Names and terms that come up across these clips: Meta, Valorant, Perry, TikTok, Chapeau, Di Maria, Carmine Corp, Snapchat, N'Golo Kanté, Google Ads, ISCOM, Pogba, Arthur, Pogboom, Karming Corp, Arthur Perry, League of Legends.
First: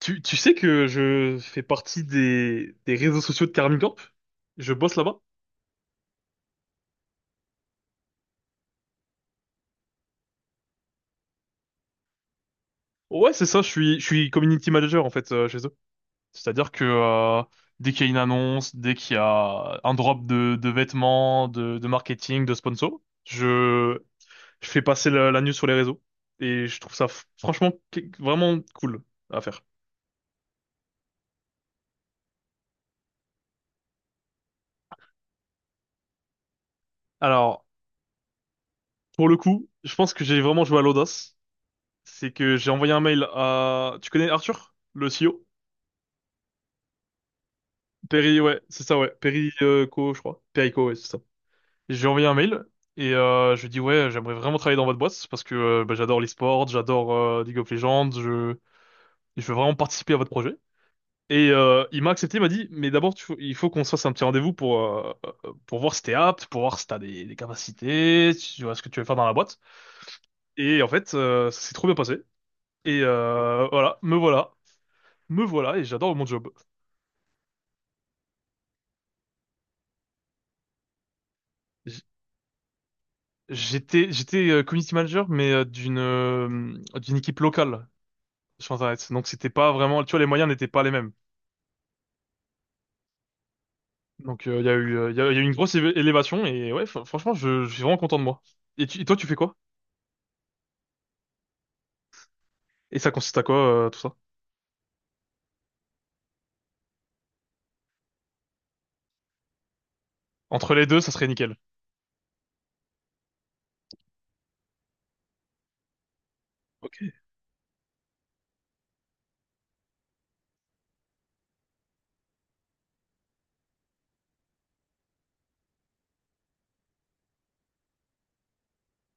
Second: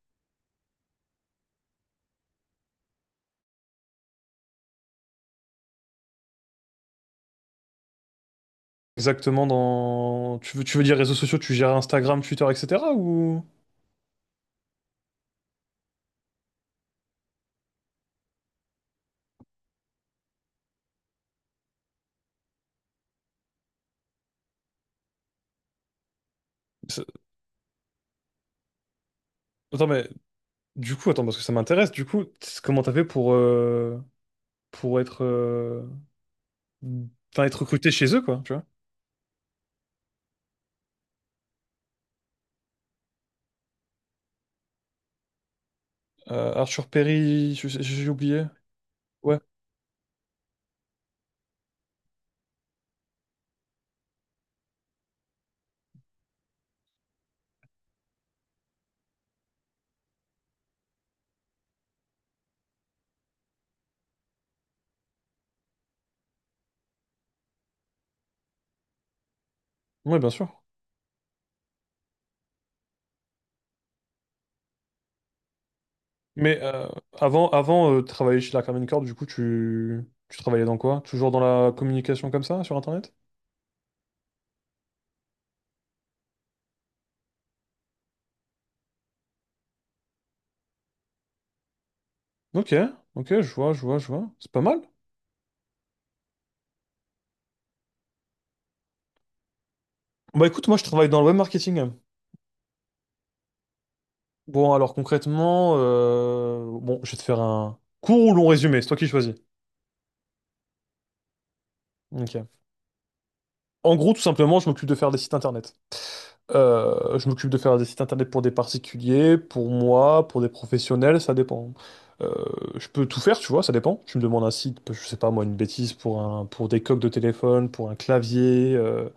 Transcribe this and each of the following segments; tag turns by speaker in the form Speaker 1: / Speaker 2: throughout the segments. Speaker 1: Tu sais que je fais partie des réseaux sociaux de Karming Corp? Je bosse là-bas?
Speaker 2: Exactement dans. Tu veux dire réseaux sociaux, tu gères Instagram, Twitter, etc.,
Speaker 1: Ouais,
Speaker 2: ou.
Speaker 1: c'est ça, je suis community manager en fait chez eux. C'est-à-dire que dès qu'il y a une annonce, dès qu'il y a un drop de vêtements, de marketing, de sponsor, je fais passer la news sur les réseaux. Et je trouve ça
Speaker 2: C'est-
Speaker 1: vraiment cool à faire.
Speaker 2: Attends, mais du coup, attends, parce que ça m'intéresse, du coup, comment t'as fait pour être, enfin, être
Speaker 1: Alors,
Speaker 2: recruté chez eux, quoi, tu vois?
Speaker 1: pour le coup, je pense que j'ai vraiment joué à l'audace. C'est que j'ai envoyé un mail à... Tu connais Arthur, le CEO?
Speaker 2: Arthur Perry, j'ai
Speaker 1: Perry,
Speaker 2: oublié.
Speaker 1: ouais, c'est ça, ouais.
Speaker 2: Ouais,
Speaker 1: Perry Co, je crois. Perry ouais, c'est ça. Et j'ai envoyé un mail et je lui ai dit, ouais, j'aimerais vraiment travailler dans votre boîte parce que bah, j'adore l'e-sport, j'adore League of Legends, je veux vraiment participer à votre projet. Et il m'a accepté, il m'a dit, mais d'abord, il faut qu'on se fasse un petit rendez-vous pour voir si t'es apte, pour voir si t'as des capacités, si tu vois ce que tu veux faire dans la boîte.
Speaker 2: ouais, bien sûr.
Speaker 1: Et en fait, ça s'est trop bien passé. Et voilà, me voilà, me voilà, et j'adore mon job.
Speaker 2: Mais avant, avant, de travailler chez la Carmine Corp, du coup, tu travaillais dans quoi? Toujours dans la communication comme ça, sur Internet?
Speaker 1: J'étais community manager mais d'une d'une équipe locale sur Internet. Donc c'était pas vraiment, tu vois, les moyens n'étaient pas les mêmes.
Speaker 2: Ok, ok, je vois, je vois, je vois.
Speaker 1: Donc
Speaker 2: C'est pas
Speaker 1: il y a
Speaker 2: mal.
Speaker 1: il y a eu une grosse élévation et ouais franchement je suis vraiment content de moi. Et, et toi tu fais quoi?
Speaker 2: Bah, écoute, moi, je travaille dans le web marketing, hein.
Speaker 1: Et ça consiste à quoi tout ça?
Speaker 2: Bon, alors concrètement, bon, je vais te faire un court ou long résumé, c'est toi qui choisis.
Speaker 1: Entre les deux ça serait nickel.
Speaker 2: Ok. En gros, tout simplement, je m'occupe de faire des sites internet.
Speaker 1: Ok.
Speaker 2: Je m'occupe de faire des sites internet pour des particuliers, pour moi, pour des professionnels, ça dépend. Euh, je peux tout faire, tu vois, ça dépend. Tu me demandes un site, je sais pas moi, une bêtise pour des coques de téléphone, pour un clavier,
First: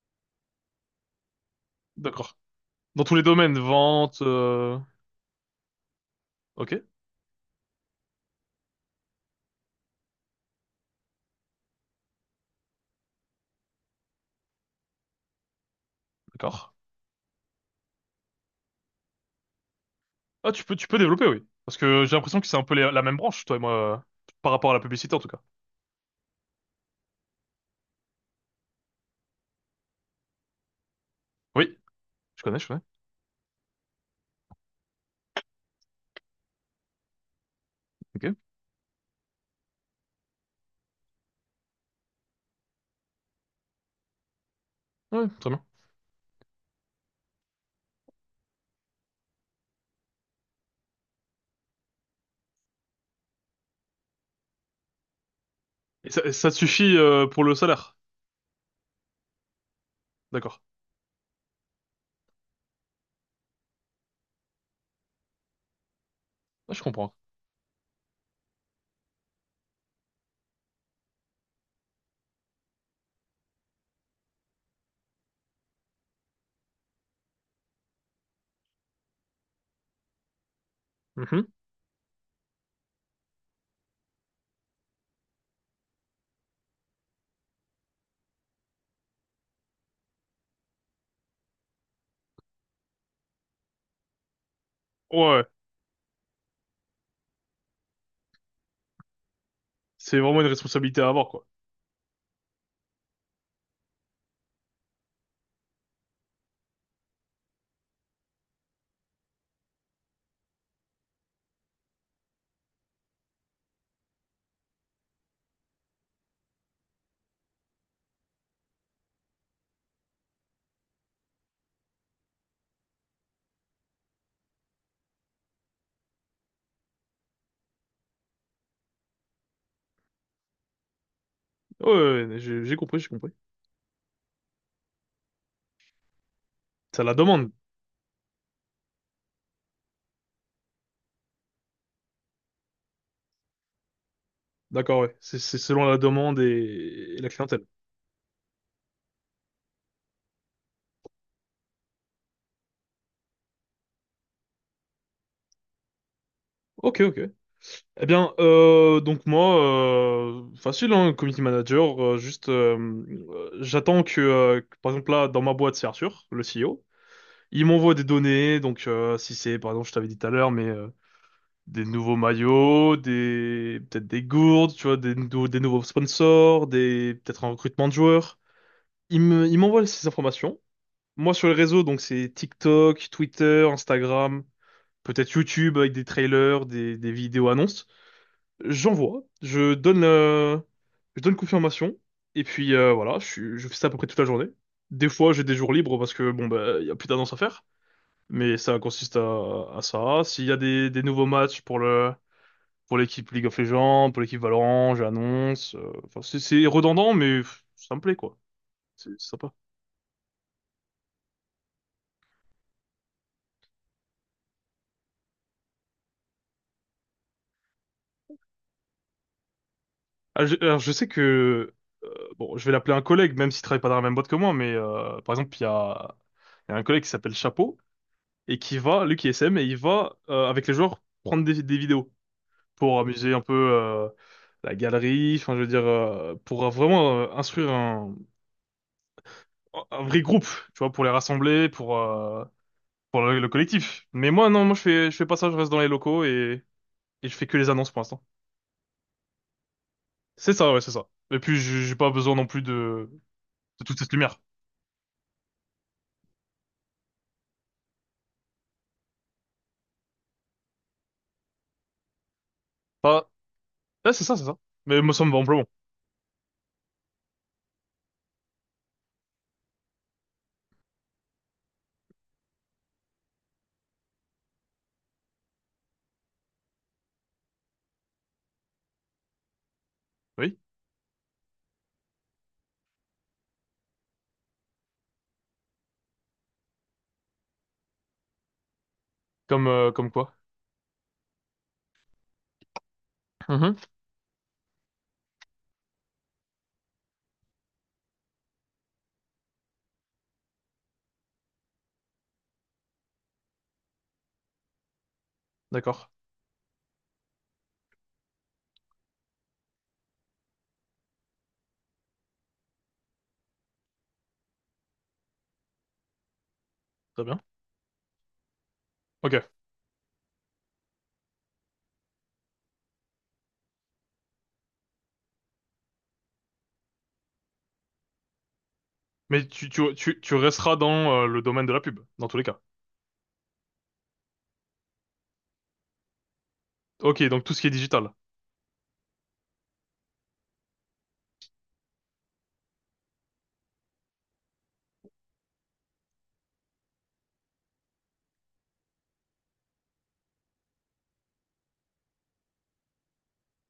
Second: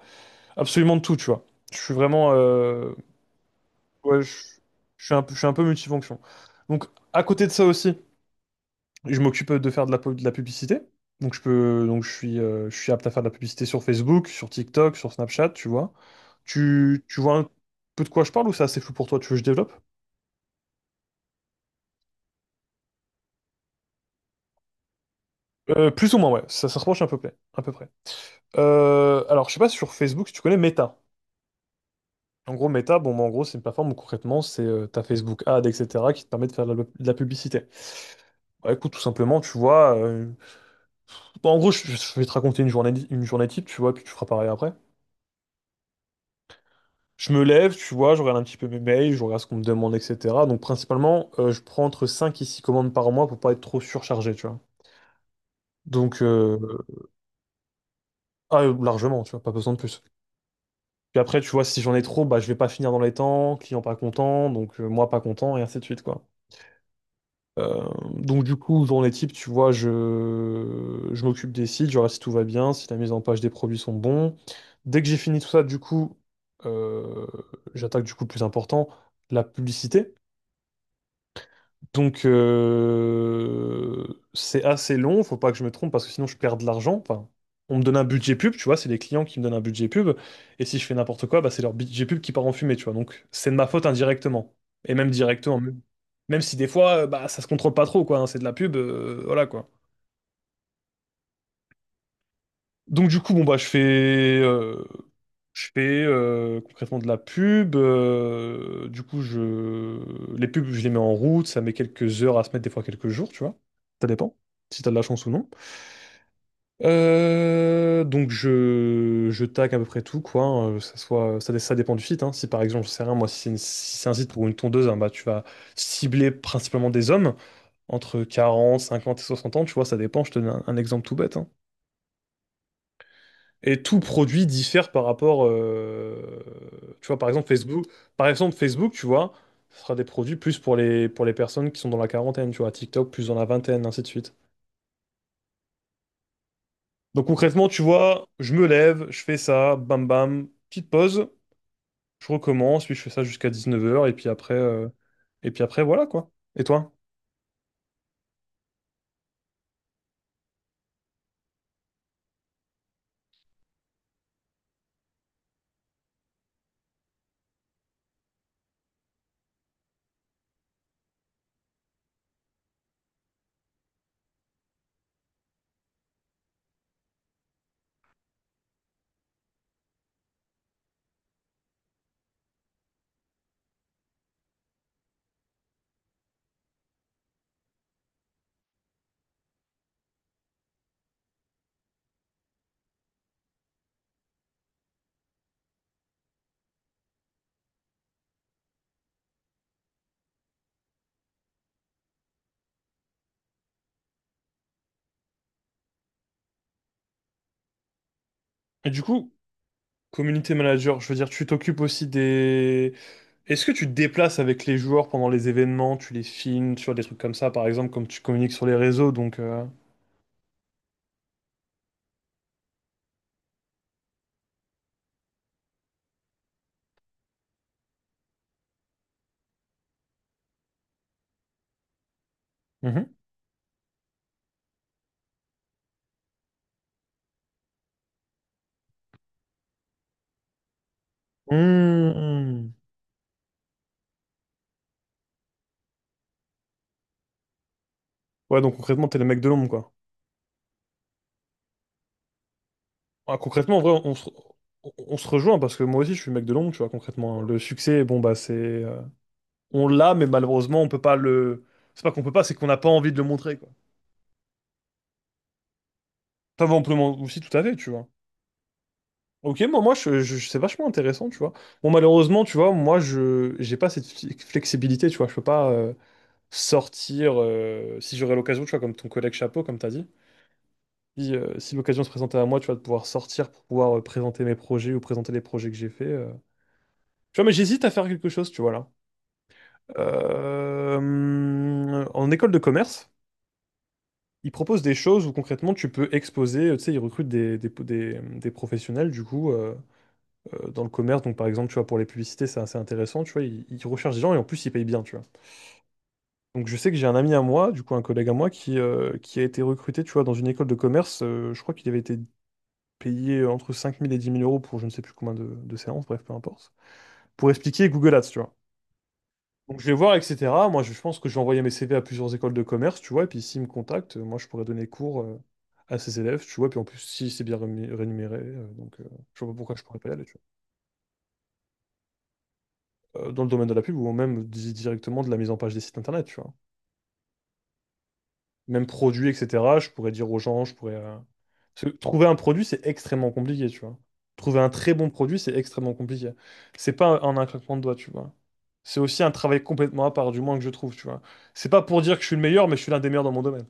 Speaker 2: absolument de tout, tu vois. Je suis vraiment,
Speaker 1: D'accord. Dans tous les domaines vente
Speaker 2: ouais, je, je suis un, peu- je suis un peu multifonction.
Speaker 1: ok,
Speaker 2: Donc, à côté de ça aussi, je m'occupe de faire de la publicité. Donc je peux, donc je suis apte à faire de la publicité sur Facebook, sur TikTok, sur Snapchat, tu vois.
Speaker 1: d'accord.
Speaker 2: Tu vois un peu de quoi je parle, ou c'est assez flou pour toi? Tu veux que je développe?
Speaker 1: Ah, tu peux développer, oui, parce que j'ai l'impression que c'est un peu la même branche toi et moi par rapport à la publicité en tout cas.
Speaker 2: Plus ou moins, ouais. Ça se rapproche à peu près. À peu près. Alors, je sais pas, si sur Facebook, si tu connais Meta.
Speaker 1: Oui, je
Speaker 2: En
Speaker 1: connais je
Speaker 2: gros,
Speaker 1: connais.
Speaker 2: Meta, bon, bah, en gros, c'est une plateforme où concrètement, c'est ta Facebook Ad, etc., qui te permet de faire de la publicité.
Speaker 1: Ok.
Speaker 2: Bah, écoute, tout simplement, tu vois. Bah, en gros, je vais te raconter une journée type, tu vois, puis tu feras pareil après.
Speaker 1: Ouais, très bien.
Speaker 2: Je me lève, tu vois, je regarde un petit peu mes mails, je regarde ce qu'on me demande, etc. Donc principalement, je prends entre 5 et 6 commandes par mois pour pas être trop surchargé, tu vois.
Speaker 1: Et ça,
Speaker 2: Donc,
Speaker 1: et ça te suffit pour le salaire?
Speaker 2: ah, largement, tu vois, pas besoin de plus.
Speaker 1: D'accord.
Speaker 2: Puis après, tu vois, si j'en ai trop, bah, je vais pas finir dans les temps, client pas content, donc moi pas content, et ainsi de suite, quoi.
Speaker 1: Ah, je comprends.
Speaker 2: Donc, du coup, dans les types, tu vois, je m'occupe des sites, je regarde si tout va bien, si la mise en page des produits sont bons. Dès que j'ai fini tout ça, du coup, euh, j'attaque du coup le plus important, la publicité.
Speaker 1: Mhm.
Speaker 2: Donc, c'est assez long, faut pas que je me trompe parce que sinon je perds de l'argent. Enfin, on me donne un budget pub, tu vois, c'est les clients qui me donnent un budget pub. Et si je fais n'importe quoi, bah, c'est leur budget pub qui part en fumée, tu vois. Donc, c'est de ma faute indirectement. Et même
Speaker 1: Ouais,
Speaker 2: directement. Même si des fois, bah, ça se contrôle pas trop, quoi. Hein, c'est de la pub, voilà, quoi.
Speaker 1: c'est vraiment une responsabilité à avoir, quoi.
Speaker 2: Donc, du coup, bon, bah, je fais concrètement de la pub. Du coup, je... les pubs, je les mets en route. Ça met quelques heures à se mettre, des fois quelques jours, tu vois. Ça dépend, si t'as de la chance ou non. Donc, je tag à peu près tout, quoi. Hein, que ça soit. Ça dépend du site. Hein. Si par exemple, je sais rien, moi, si c'est un site pour une tondeuse, hein, bah, tu vas cibler principalement des hommes entre 40, 50 et 60 ans, tu vois. Ça dépend. Je te donne un exemple tout bête. Hein.
Speaker 1: Ouais, ouais, ouais, j'ai compris.
Speaker 2: Et tout produit diffère par rapport,
Speaker 1: Ça
Speaker 2: tu
Speaker 1: la
Speaker 2: vois, par exemple
Speaker 1: demande.
Speaker 2: Facebook, par exemple Facebook, tu vois, ce sera des produits plus pour les personnes qui sont dans la quarantaine, tu vois, TikTok plus dans la vingtaine, ainsi de suite.
Speaker 1: D'accord, ouais. C'est selon la demande et
Speaker 2: Donc
Speaker 1: la clientèle.
Speaker 2: concrètement, tu vois, je me lève, je fais ça, bam bam, petite pause, je recommence, puis je fais ça jusqu'à 19h, et puis après, voilà quoi. Et toi?
Speaker 1: Ok, ok. Eh bien, donc moi, facile, hein, community manager, juste, j'attends que, par exemple, là, dans ma boîte, c'est Arthur, le CEO. Il m'envoie des données, donc si c'est, par exemple, je t'avais dit tout à l'heure, mais des nouveaux maillots, des peut-être des gourdes, tu vois, des nouveaux sponsors, des peut-être un recrutement de joueurs. Il m'envoie ces informations. Moi sur les réseaux, donc c'est TikTok, Twitter, Instagram, peut-être YouTube avec des trailers, des vidéos annonces. J'envoie, je donne confirmation et puis voilà, je fais ça à peu près toute la journée. Des fois, j'ai des jours libres parce que bon bah il y a plus d'annonces à faire, mais ça consiste à ça. S'il y a des nouveaux matchs pour le pour l'équipe League of Legends, pour l'équipe Valorant, j'annonce. Enfin, c'est redondant, mais pff, ça me plaît, quoi.
Speaker 2: Et du
Speaker 1: C'est
Speaker 2: coup,
Speaker 1: sympa.
Speaker 2: community manager, je veux dire, tu t'occupes aussi des. Est-ce que tu te déplaces avec les joueurs pendant les événements, tu les filmes, tu vois, des trucs comme ça, par exemple, comme tu communiques sur les réseaux, donc.
Speaker 1: Alors, je sais que... bon, je vais l'appeler un collègue, même s'il travaille pas dans la même boîte que moi, mais par exemple, il y a un collègue qui s'appelle Chapeau, et qui va, lui qui est SM, et il va, avec les joueurs, prendre des vidéos pour
Speaker 2: Mhm.
Speaker 1: amuser un peu la galerie, enfin, je veux dire, pour vraiment instruire un vrai groupe, tu vois, pour les rassembler,
Speaker 2: Mhm.
Speaker 1: pour le collectif. Mais moi, non, moi, je fais pas ça, je reste dans les locaux et je fais que les annonces pour l'instant.
Speaker 2: Ouais, donc concrètement, t'es le mec de l'ombre, quoi.
Speaker 1: C'est ça, ouais, c'est ça. Et puis, j'ai pas besoin non plus
Speaker 2: Ah, concrètement, en
Speaker 1: de toute
Speaker 2: vrai,
Speaker 1: cette
Speaker 2: on se,
Speaker 1: lumière.
Speaker 2: on- on se rejoint, parce que moi aussi, je suis le mec de l'ombre, tu vois, concrètement. Hein. Le succès, bon, bah, c'est, on l'a, mais malheureusement, on peut pas le. C'est pas qu'on peut pas, c'est qu'on n'a pas envie de le
Speaker 1: Pas,
Speaker 2: montrer, quoi.
Speaker 1: ah, c'est ça, c'est ça. Mais moi, ça me va amplement.
Speaker 2: Enfin, bon, on peut le montrer aussi, tout à fait, tu vois. Ok, moi, c'est vachement intéressant, tu vois. Bon, malheureusement, tu vois, moi, je j'ai pas cette flexibilité, tu vois. Je peux pas sortir, si j'aurais l'occasion, tu vois, comme ton collègue chapeau, comme tu as dit,
Speaker 1: Oui.
Speaker 2: si l'occasion se présentait à moi, tu vois, de pouvoir sortir pour pouvoir présenter mes projets ou présenter les projets que j'ai faits. Tu vois, mais j'hésite à faire quelque chose, tu vois, là.
Speaker 1: Comme, comme quoi.
Speaker 2: En école de commerce,
Speaker 1: Mhm.
Speaker 2: ils proposent des choses où concrètement tu peux exposer, tu sais, ils recrutent des professionnels, du coup, dans le commerce. Donc, par exemple, tu vois, pour les publicités, c'est assez intéressant, tu vois, ils recherchent des gens, et en plus, ils payent bien, tu vois.
Speaker 1: D'accord.
Speaker 2: Donc je sais que j'ai un ami à moi, du coup un collègue à moi, qui a été recruté, tu vois, dans une école de commerce. Je crois qu'il avait été payé entre 5 000 et 10 000 euros pour je ne sais plus combien de séances, bref, peu importe.
Speaker 1: Très bien.
Speaker 2: Pour expliquer Google Ads, tu vois.
Speaker 1: Ok.
Speaker 2: Donc je vais voir, etc. Moi, je pense que je vais envoyer mes CV à plusieurs écoles de commerce, tu vois, et puis s'ils me contactent, moi, je pourrais donner cours à ces élèves, tu vois, puis en plus, si c'est bien rémunéré, je
Speaker 1: Mais
Speaker 2: vois pas
Speaker 1: tu,
Speaker 2: pourquoi je
Speaker 1: tu,
Speaker 2: pourrais pas y
Speaker 1: tu,
Speaker 2: aller,
Speaker 1: tu
Speaker 2: tu
Speaker 1: resteras dans le domaine de la pub, dans tous les cas.
Speaker 2: vois. Dans le domaine de la pub, ou même directement de la mise en page des sites internet, tu vois.
Speaker 1: Ok, donc tout ce qui est digital.
Speaker 2: Même produit, etc., je pourrais dire aux gens, je pourrais. Parce que trouver un produit, c'est extrêmement compliqué, tu vois. Trouver un très bon produit, c'est extrêmement compliqué. C'est pas en un claquement de doigts, tu vois. C'est aussi un travail complètement à part, du moins que je trouve, tu vois. C'est pas pour dire que je suis le meilleur, mais je suis l'un des meilleurs dans mon domaine.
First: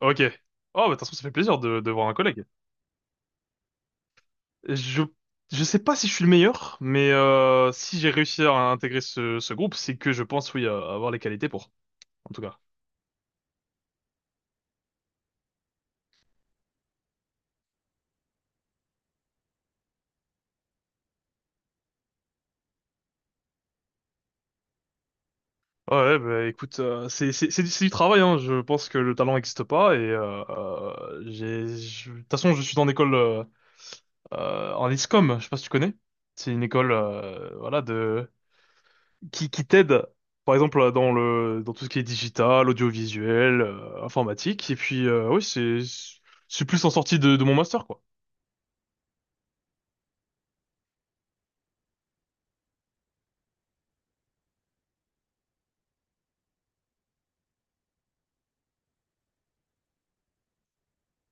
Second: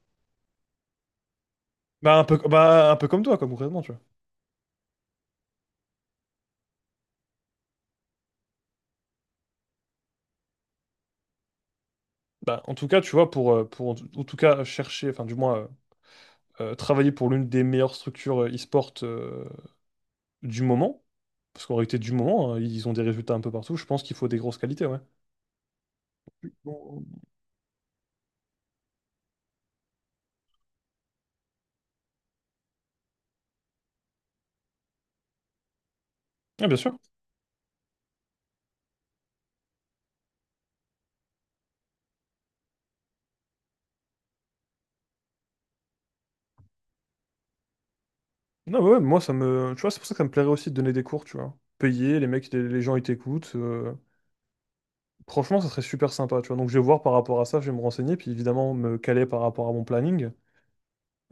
Speaker 1: Ok. Oh, bah, de toute façon, ça fait plaisir de voir un collègue.
Speaker 2: Bah, un peu comme toi, quoi, concrètement, tu vois.
Speaker 1: Je, je sais pas si je suis le meilleur, mais si j'ai réussi à intégrer ce, ce groupe, c'est que je pense, oui, à avoir les qualités pour. En tout cas.
Speaker 2: Bah, en tout cas, tu vois, pour en tout cas chercher, enfin, du moins, travailler pour l'une des meilleures structures e-sport du moment, parce qu'en réalité, du moment, hein, ils ont des résultats un peu partout, je pense qu'il faut des grosses qualités, ouais.
Speaker 1: Ouais, bah écoute,
Speaker 2: Bon.
Speaker 1: c'est du travail, hein. Je pense que le talent n'existe pas et de toute façon je suis dans l'école en ISCOM, je sais pas si tu connais. C'est une
Speaker 2: Ah, bien
Speaker 1: école
Speaker 2: sûr.
Speaker 1: voilà de qui t'aide par exemple dans tout ce qui est digital, audiovisuel, informatique et puis oui, c'est plus en sortie de mon master, quoi.
Speaker 2: Non, ouais, ouais, moi, ça me. Tu vois, c'est pour ça que ça me plairait aussi de donner des cours, tu vois. Payer, les mecs, les gens, ils t'écoutent. Franchement, ça serait super sympa, tu vois. Donc, je vais voir par rapport à ça, je vais me renseigner, puis évidemment, me caler par rapport à mon planning.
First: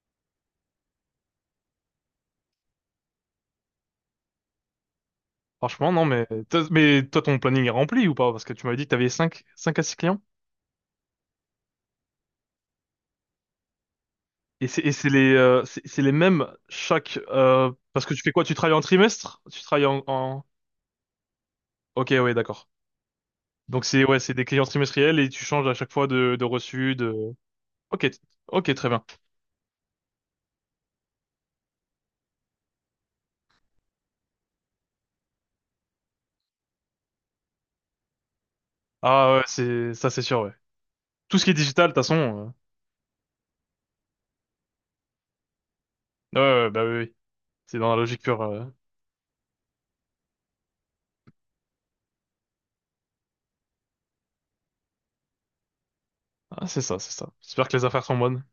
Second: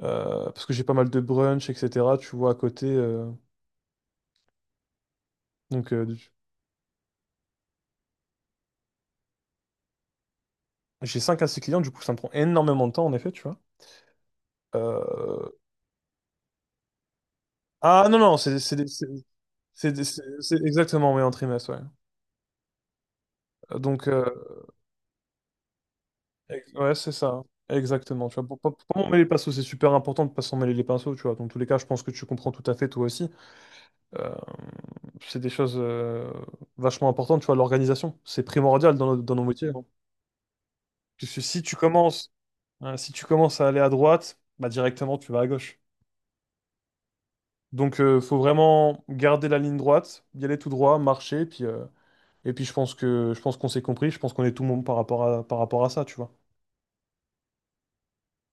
Speaker 2: Parce que j'ai pas mal de brunch, etc., tu vois, à côté.
Speaker 1: Franchement
Speaker 2: Donc,
Speaker 1: non mais mais toi ton planning est rempli ou pas? Parce que tu m'avais dit que t'avais cinq à 6 clients.
Speaker 2: j'ai 5 à 6 clients, du coup, ça me prend énormément de temps, en effet, tu vois.
Speaker 1: Et c'est les
Speaker 2: Euh,
Speaker 1: c'est les mêmes chaque parce
Speaker 2: Ah,
Speaker 1: que
Speaker 2: non,
Speaker 1: tu fais
Speaker 2: non,
Speaker 1: quoi? Tu
Speaker 2: c'est
Speaker 1: travailles
Speaker 2: c'est
Speaker 1: en
Speaker 2: des- c'est-
Speaker 1: trimestre? Tu travailles
Speaker 2: c'est
Speaker 1: en,
Speaker 2: des- c'est-
Speaker 1: en...
Speaker 2: c'est exactement, mais en trimestre, ouais.
Speaker 1: Ok, ouais, d'accord. Donc c'est
Speaker 2: Donc,
Speaker 1: ouais, c'est des clients trimestriels et tu changes à chaque fois de reçu
Speaker 2: Ouais,
Speaker 1: de
Speaker 2: c'est ça.
Speaker 1: Ok,
Speaker 2: Exactement. Tu vois, pour,
Speaker 1: ok,
Speaker 2: pour, pour
Speaker 1: très
Speaker 2: pas
Speaker 1: bien.
Speaker 2: m'emmêler les pinceaux, c'est super important de pas s'en mêler les pinceaux, tu vois. Dans tous les cas, je pense que tu comprends tout à fait, toi aussi. Euh, c'est des choses vachement importantes, tu vois, l'organisation. C'est primordial dans nos, dans
Speaker 1: Ah ouais,
Speaker 2: nos métiers. Hein.
Speaker 1: c'est ça c'est sûr ouais.
Speaker 2: Parce
Speaker 1: Tout
Speaker 2: que
Speaker 1: ce qui est
Speaker 2: si tu
Speaker 1: digital, de toute
Speaker 2: commences,
Speaker 1: façon,
Speaker 2: hein, si tu commences à aller à droite, bah directement, tu vas à gauche.
Speaker 1: ouais, ouais, ouais, bah oui, oui. C'est dans la
Speaker 2: Donc,
Speaker 1: logique
Speaker 2: faut
Speaker 1: pure.
Speaker 2: vraiment garder la ligne droite, y aller tout droit, marcher, et puis je pense qu'on s'est compris, je pense qu'on est tout le monde par rapport à ça, tu vois.
Speaker 1: Ah, c'est ça, c'est ça. J'espère que les affaires sont bonnes.